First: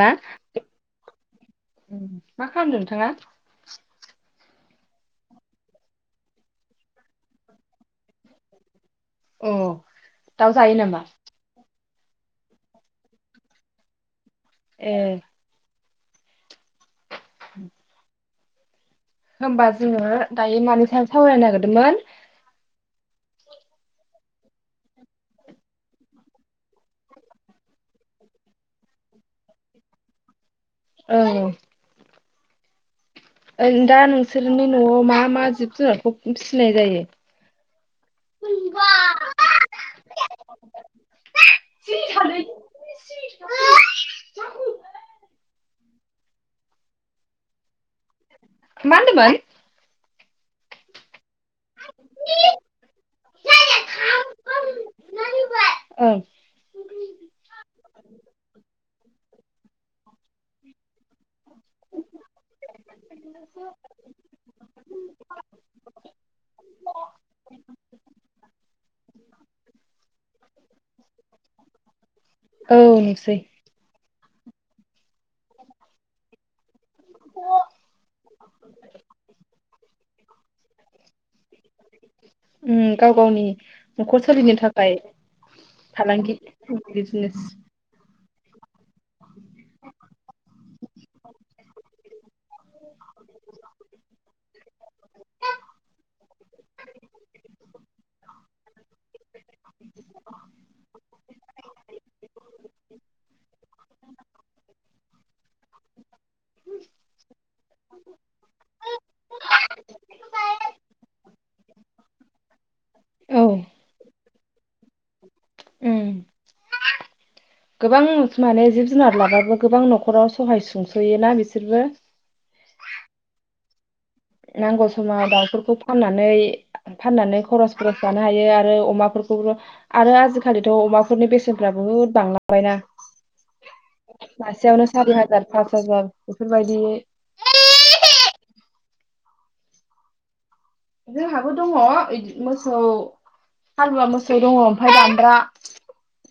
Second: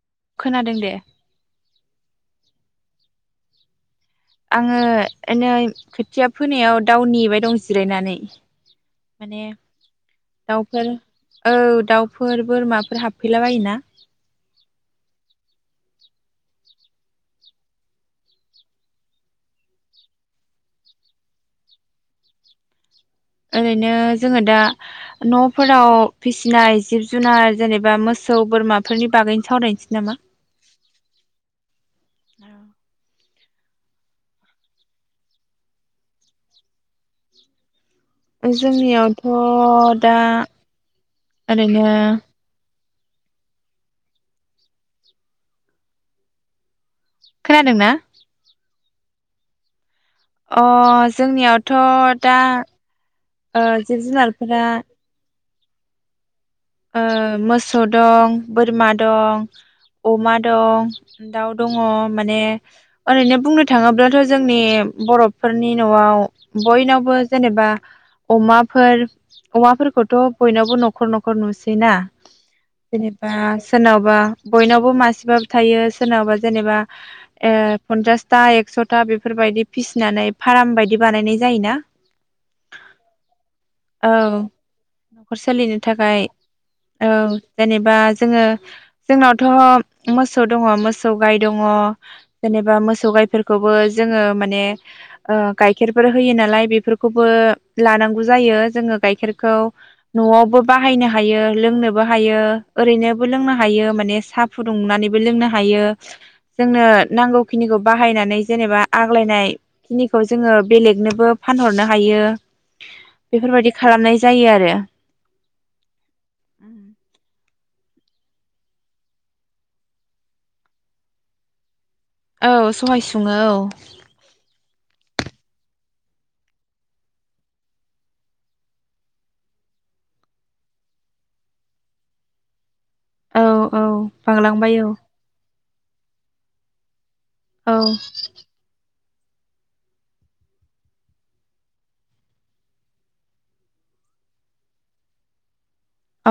मा खोनादों दे मा खालामदों नोंथाङा? आङो नै खोथिया फोनायाव दाउ नेबाय दं जिरायनानै। माने अ दाउ जायो दाउफोर नामा औ दाउ फोर बोरमाफोर हाबफैला बायोना। ए। [inaudible] होमबा जोङो दायो मानो सायाव सावरायनो नागिरदोंमोन? ओरैनो जोङो दा न'फोराव फिसिनाय जिब जुनार जेनेबा मोसौ बोरमाफोरनि बागैनो सावरायनोसै नामा। औ। औ। दा नोंसोरनि न'आव मा मा जिब जुनारखौ फिसिनाय जायो! मा जोंनियावथ दा ओरैनो [unintelligible] खोनादों ना? मा होन्दोंमोन? अ जोंनियावथ दा ओ जिब जुनारफोरा औ। ओ मोसौ दं बोरमा दं अमा दं दाउ दङ माने ओरैनो बुंनो थाङोब्लाथ जोंनि बर'फोरनि न'आव बयनावबो जेनेबा अमाफोर अमाफोरखौथ बयनावबो नखर नखर नुसैना औ जेनबा नुसै सोरनावबा आ बयनावबो मासेबाबो थायो सोरनावबा जेनेबा ए पनसासथा एक्सथा बेफोरबायदि फिसिनानै फाराम बायदि बानायनाय जा ओं गाव गावनि औ नखर सोलिनो थाखाय न'खर सोलिनो थाखाय फालांगि औ बिजनेस जेनेबा जोङो जोंनावथ मोसौ दङ मोसौ गाय दङ जेनेबा मोसौ गायफोरखौबो जोङो माने ओ गायखेरफोर होयो नालाय बेफोरखौबो लानांगौ जायो जोङो गायखेरखौ न'आवबो बाहायनो हायो लोंनोबो हायो ओरैनोबो लोंनो हायो माने साहा फुदुंनानैबो लोंनो हायो जोंनो नांगौखिनिखौ बाहायनानै जेनेबा आग्लायनाय खिनिखौ जोङो बेलेगनोबो फानहरनो हायो औ बेफोरबायदि खालामनाय जा जायो आरो। उम गोबां माने जिब जुनार लाबाबो गोबां न'खराव सहाय सुंसयोना बिसोरबो औ सहाय सुङो औ। नांगौ समाव दाउफोरखौ फाननानै फाननानै खरस खरस जानो हायो आरो अमाफोरखौबो आरो आजिखालिथ अमाफोरनि बेसेनफोरा बुहुद बांलांबायना औ औ बांलांबाय औ मासेयावनो सारि हाजार फास हाजार बेफोर बायदियै औ। जोंहाबो दङ' इदि मोसौ हालुवा मोसौ दङ' ओमफ्राय दामब्रा अ।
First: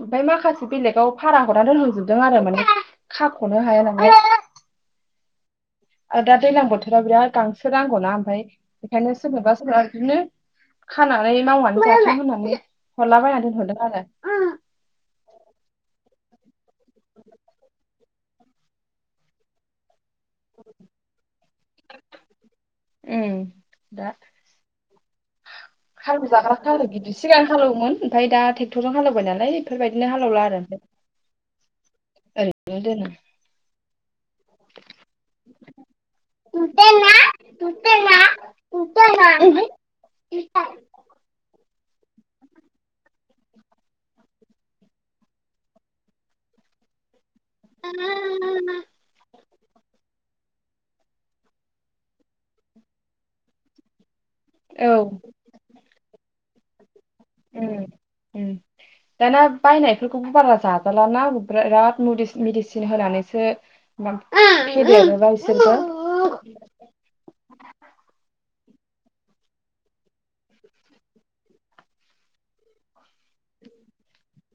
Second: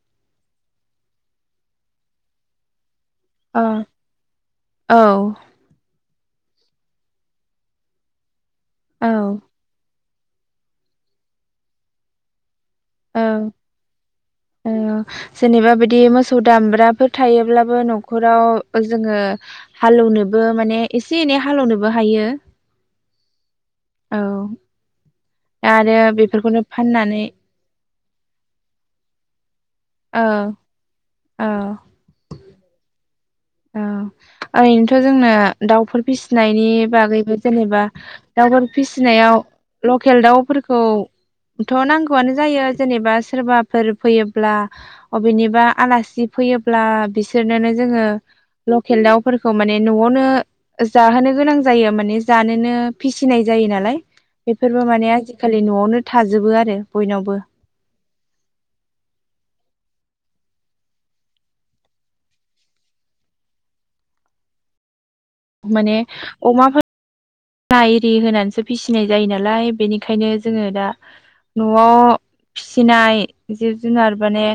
ओमफफ्राय माखासे बेलेगाव भारा हरनानै दोनहरजोबदों आरो माने खाख'नो हाया नालाय औ आरो दा दैज्लां बोथोराव बिराद गांसो नांगौना ओमफ्राय औ बेखायनो सोरबाबा सोरबाबा बिदिनो खानानै मावनानै जाथों होननानै औ हरला बायनानै दोनहरदों आरो औ जेनेबा बिदि मोसौ दामब्रा फोर थायोब्लाबो नखर न'खराव जोङो हालौनोब बो माने एसे एनै हालेवनोबो हायो औ आरो हालव बेफोरखौनो जाग्राखा आरो गिदि फाननानै सिगां हालएवोमोन ओमफ्राय दा थेकटरजों हालेवबाय नालाय बेफोरबायदिनो औ हालेवला आरो ओमफ्राय औ ओरैनो दोङो औ। ओरैनोथ' जोंनो दाउफोर फिसिनायनि बागैबो जेनेबा दाउफोर फिसिनायाव लकेल दाउफोरखौ ओनथ' नांगौआनो जायो जेनेबा सोरबाफोर फैयोब्ला अबेनिबा आलासि फैयोब्ला बिसो देरनानै जोङो लकेल दाउफोरखौ माने न'आव नयावनो जाहोनो गोनां जायो माने जानोनो फिसिनाय जायो नालाय बेफोरबो औ माने आजिखालि न'आवनो थाजोबो आरो द उम उम दाना बायनाय फोरखौबो बारा जाजालााना बि-बिराद मेदिसिन होनानैसो फेदेरो माने अमाफोर ना एरि होनानैसो फिसिनाय जायो नालाय बेनिखायनो जोङो दा न'आव फिसिनाय जिब जुनार माने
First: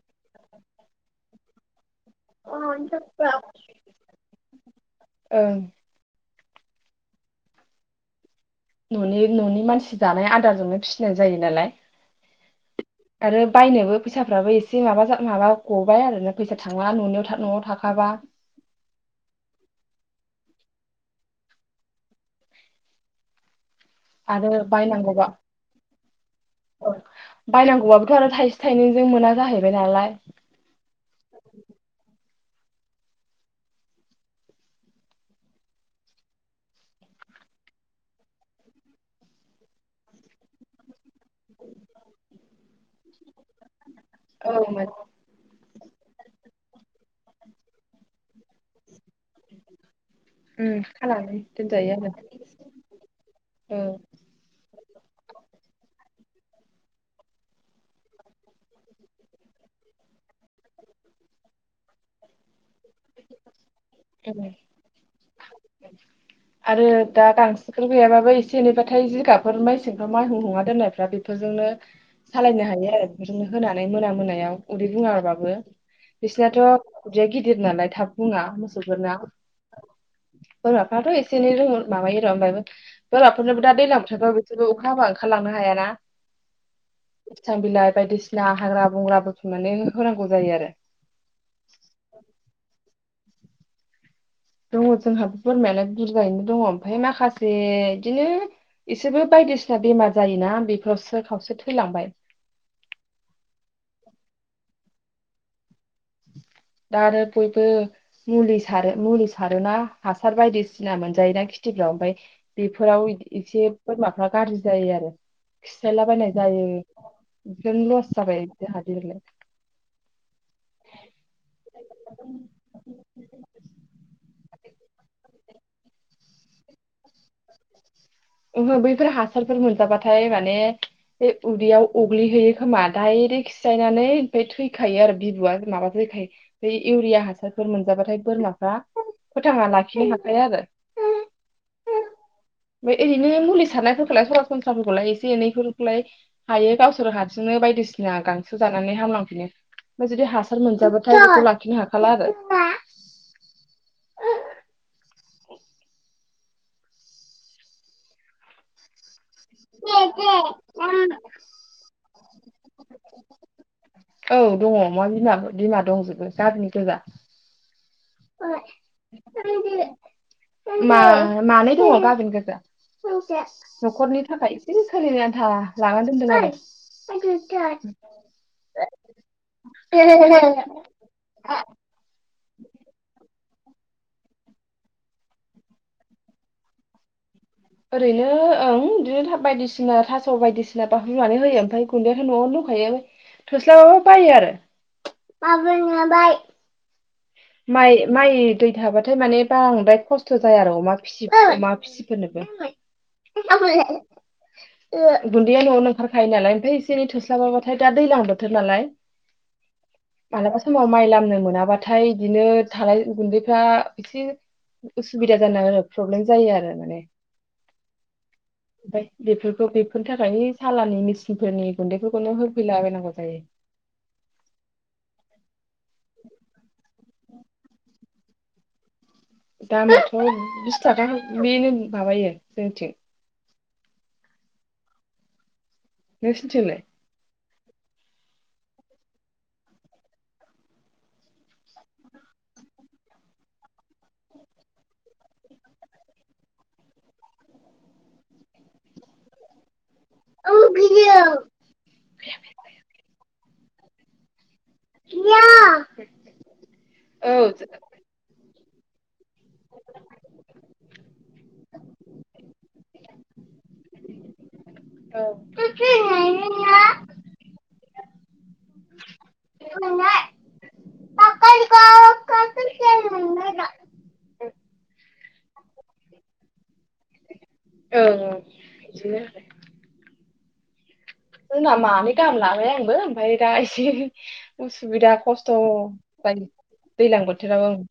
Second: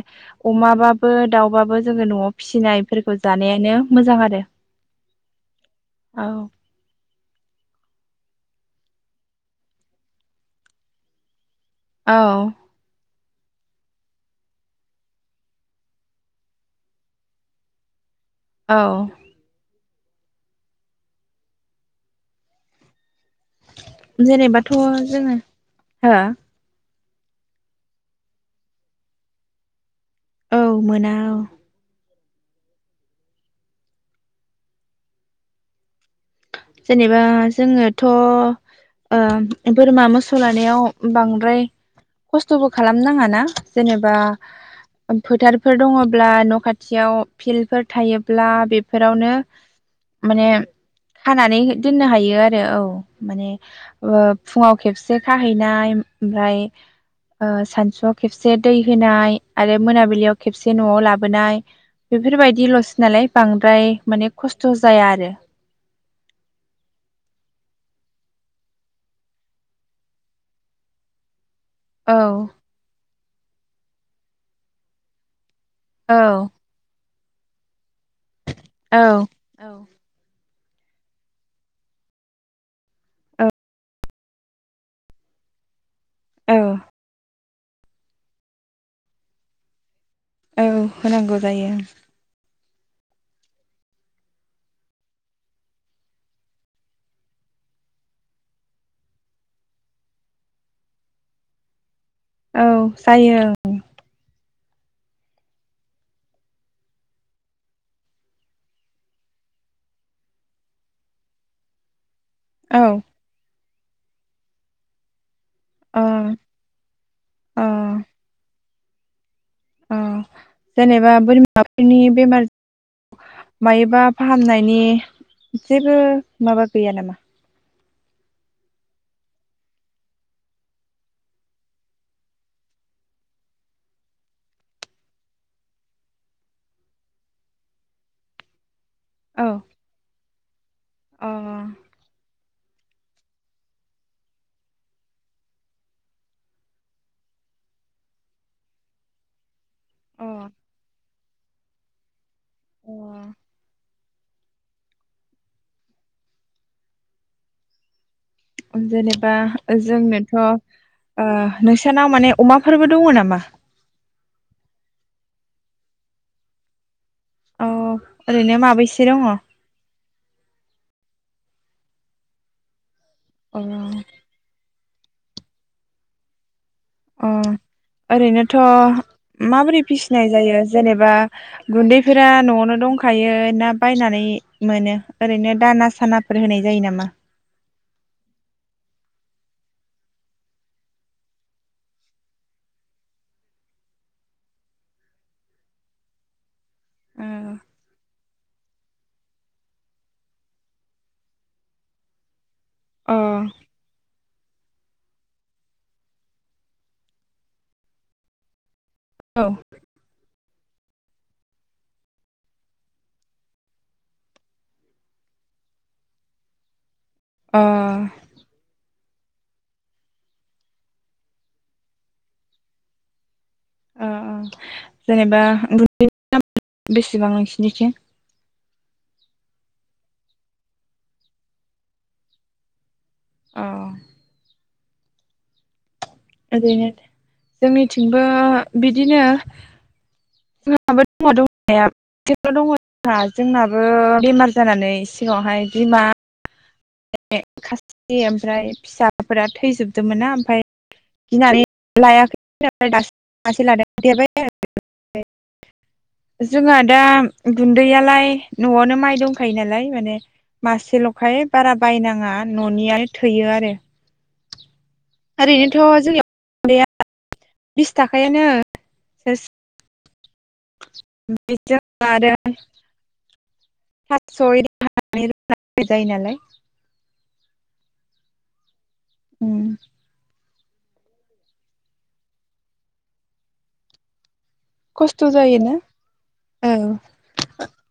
अमाबाबो दाउबाबो जोङो न'आव ओं फिसिनायफोरखौ जानायानो मोजां आरो औ। न'नि न'नि मानसि जानाय आदारजोंनो फिसिनाय जायो नालाय औ आरो बायनोबो फैसाफ्राबो एसे माबा जा माबा गबाय आरोना फैसा थांला न'नियाव न'आव थाखाबा। औ आरो जेनेबाथ' जोङो हो बायनांगौआबोथ' आरो थाइसे थाइनैजों मोना जाहैबाय नालाय औ मोना औ जेनेबा जोङोथ' ओ बोरमा मोसौ लानायाव बांद्राय खस्थ'बो खालामनाङाना जेनेबा औ फोथारफोर दङ'ब्ला न' खाथ खाथियाव फिल्डफोर थायोब्ला बेफोरावनो माने उम खा खानानै दोननो हायो आरो औ माने आरो ओ फुङाव खेबसे खाहैनाय ओमफाय ओ सानसुआव खेबसे दै होनाय आरो मोनाबिलियाव खेबसे न'आव लाबोनाय बेफोरबायदि लसो नालाय बां फ्राय माने औ खस्थ' जाया आरो आरो दा गांसोफोर गैयाबाबो एसे एनैबाथाय जिगाबफोर माइसेंफोर माइ हुं हुंना दोननायफ्रा बेफोरजोंनो औ सालायनो हायो आरो नो होनानै मोना मोनायाव उदै बुङाबाबो औ बिसिनाथ' उदैया गिदिर नालाय थाब बु औ औ बोरमाफ्राथ' एसे एनै रोङो माबायो र' ओमबाबो बोरमाफोरनोबो दा दैलां बोथोरफ्राव बिसोरबो अखा हाबा ओंखारलांनो हायाना औ फिथा बिलाइ बायदिसिना हाग्रा बंग्रा बुथुमनानै होनांगौ जायो आरो औ होनांगौ जायो दङ' जोंहाबो बोरमायालाय बुरजायैनो दङ' ओमफाय माखासे इदिनो इसेबो बायदिसिना बेमार जायोना बेफोरसो खावसे थैलांबाय औ जायो औ दा आरो बयबो मुलि सारो मुलि सारोना हासार बायदिसिना मोनजायोना खिथिफ्राव ओमफाय औ बेफोराव इदि एसे बोरमाफ्रा गाज्रि जायो आरो अ खिसायला बायनाय जायो बिखोनो लस जाबाय जाहा दे देग्लाय ओ जेनेबा बोरमाफोरनि बेमार मायोबा फाहामनायनि जेबो माबा गैया नामा? ओहो बैफोर हासारफोर मोनजाबाथाय माने बे उदैयाव अग्लिहैयो खोमा दडायरेक्ट खिसायनानै ओमफ्राय थैखायो आरो बिबुआ माबा फैखायो बे इउरिया हासारफोर मोनजाबाथाय बोरमाफ्रा औ फोथांना लाखिनो हाखाया आरो अ ओमफाय ओरैनो मुलि सारनायफोरखौलाय सरासनस्राफोरखौलाय एसे एनैफोरखौलाय हायो गावसोर हारसिंनो बायदिसिना गांसो जानानै हामलांफिनो ओमफाय अ जुदि हासार मोनजाबाथाय बेखौ लाखिनो हाखाला आरो [unintelligible] बा ओ जोंनोथ ओ नोंसानाव माने अमाफोरबो दङ नामा औ दङ अमा बिमा बिमा दंजोबो गाबिन गोजा अ ओरैनो माबैसे दङ? मा-मानै दंङ गाबिन गोजा अ नखरनि थाखाय एसे सोलिनो आन्था लानान दोनदों आरो अ ओरैनोथ माबोरै फिसिनाय जायो आरो जेनेबा गुन्दैफोरा नआवनो दंखायो यो ना बायनानै मोनो ओरैनो दाना सानाफोर होनाय जायो नामा? ओरैनो ओं बिदिनो था बायदिसिना थास' बायदिसिना बा रूनानै होयो ओमफाय गुन्दैयााथ नआवनो दंखायो थोस्लाबाबाबो बायो आरो अ माइ माइ दै थाबाथाय माने बांद्राय खस्थ जाया आरो अमा फिसिब अमा फिसिफोरनो [unintelligible] [unintelligible] औ गुन्दैया नआवनो ओंखारखायो नालाय ओमफाय एसे एनै थोस्लाबाबाथाय दा दैजलां बोथोर नालाय औ मालाबा समाव माइ लामनो मोनाबाथाय इदिनो थालाय गुन्दैफ्रा एसे उसुबिदा जानाहोयो प्रब्लेम जायो आरो माने अ ओमफ्राय बेफोरखौ बेफोरनि थाखाय ओइ सालानि मेसिनफोरनि गुन्दैफोरखौनो होफैलाबायनांगौ जायो। आ आ जेनेबा गुन्दैनि दाम [inaudible] बेस बेसेबां नोंसिनिथि? दामाथ बिस थाखा बेनो माबायो जोंथिं अ नोंसोनथिंलाय? ओरैनो जोंनिथिंबो बिदिनो जोंहाबो दङ थांनाया मासेल' दङ जोंहा जोंनाबो बेमार जानानै सिगांवहाय बिमा खासि ओमफ्राय फिसाफोरा थैजोब दों मोन्नाय औ ओमफ्राय ओं गिनानै लायाखै दासि मासे लादों देरबाय जोंहा दा ओं गुन्दैयालाय नआवनो माइ दंख खायो नालाय माने मासेल' [unintelligible] बारा बायनाङा ननियानो थोयो आरो। ओरैनोथ' औ जोंनियाव गुन्दैया [unintelligible] बिस थाखायानो [unintelligible] आरो पास सय [unintelligible] जायो नालाय। ओं ओं। उम। जोंना मानै गाहाम लाबाय आंबो ओमफाय दा एसे उसुबिदा खस्थ जायो औ दैज्लां बोथोराव ओं।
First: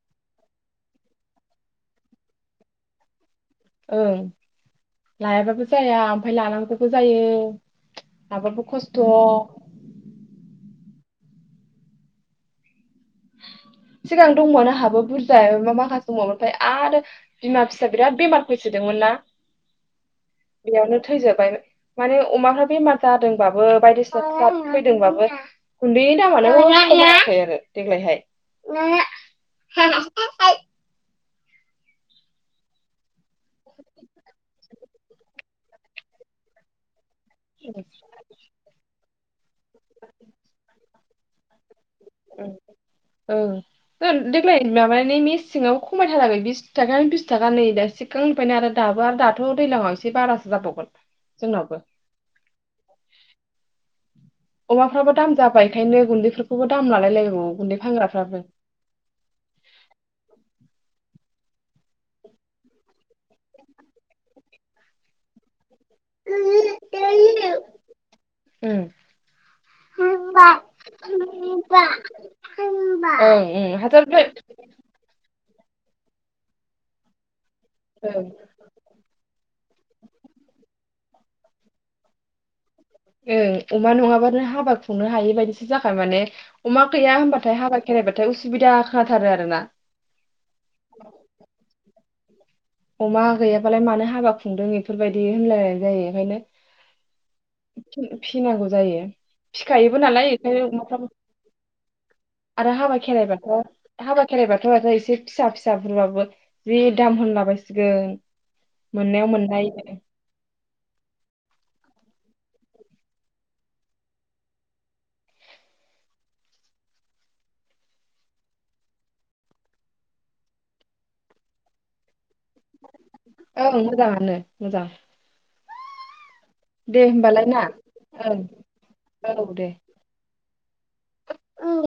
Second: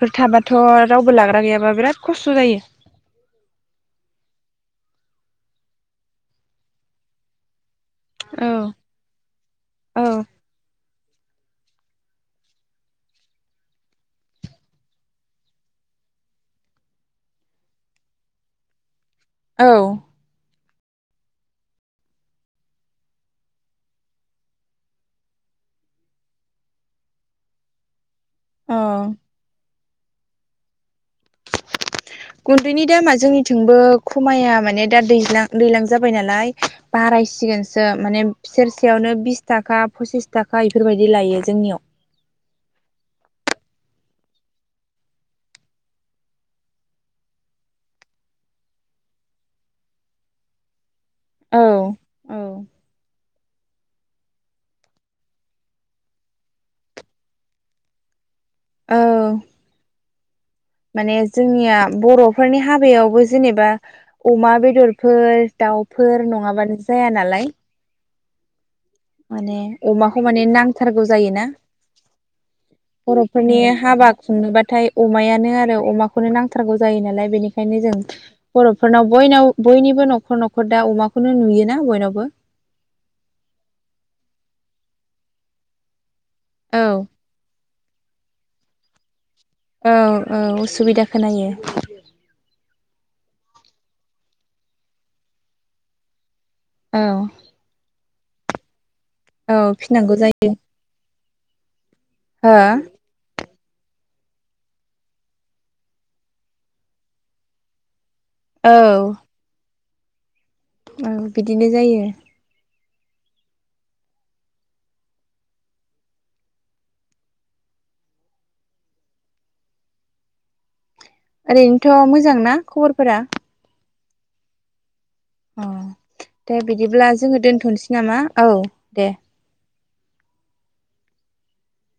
फोर थाबाथ' रावबो लाग्रा गैयाबा बिराद खस्थ' जायो। ओं लायाबाबो जाया ओमफ्राय लानांगौबो जायो। औ लाबाबो खस्थ'। औ सिगां दंमोन आहाबो बुरजा माखासे मफाय आरो बिमा फिसा बिराद बेमार फैसोदोंमोनना। औ। बेयावनो थैजोबबाय माने अमाफ्रा बेमार जादोंबाबो बायदिसिनाफ्रा फैदोंबाबो गुन्दैनि दामानो खमायाखै आरो। देग्लायहाय औ। गुन्दैनि दामा जोंनि थिंबो खमाया माने दा दैज्ला दैलां जाबाय नालाय। बारायसिगोनसो माने सेरसेयावनो बिस थाखा पसिस थाखा इफोरबायदि बिदि लायो जोंनियाव। ओ ओ ओ देग्लाय माबानि मेसेंआव खमायथाराखै बिस थाखानो बिस थाखा नै दा सिगांनिफ्रायनो आरो दाबो आरो दाथ' दैजलांआव एसे बारासो जाबावगोन। जोंनावबो औ औ। अमाफ्राबो दाम जाबाय एखायनो गुन्दैफोरखौबो दाम लालायलायनांगौ गुन्दै फानग्राफ्राबो। औ। माने जोंनिया बर'फोरनि हाबायावबो जेनेबा अमा बेदरफोर दाउ फोर नङाबानो जाया नालाय ओम माने अमाखौ माने ओं नांथारगौ जायोना बर'फोरनि ओं हाबा हाथारबाय खुंनोबाथाय अमायानो। नों आरो अमाखौनो नांथारगौ जायो नालाय बेनिखा नि जों ओं बर'फोरनाव बयनाव बयनिबो न'खर न'खर दा अमाखौ खुनु नुयोना बयनावबो। ओ अमा नङाबानो हाबा खुंनो हायि बायदिसो जाखाय माने। औ अमा गैया होनबाथाय हाबा खेरायबाथाय उसुबिदा खोनाथारो आरो। औ औ उसुबिदा खोनायो। अमा गैयाबालाय मानो हाबा खुंदों बेफोरबायदि होनलायनाय जायो ओंखायनो औ फि- फिनांगौ जायो। औ फिखायोबो फिनांगौ नालाय जायो ओंखायनो हो आरो हाबा खेराइबाथ' हाबा खेरायबाथ' आरो एसे फिसा फिसा फोरबाबो जि दाम होनलाबाय सिगोन मोननायाव मोननाय ओ बिदिनो जायो। ओरैनोथ' मोजां मोजां ना खबरफोरा? नो मोजां। अ दे बिदिब्ला जोङो होमबालाय ना दोन्थनोसै नामा ओं औ दे [unintelligible]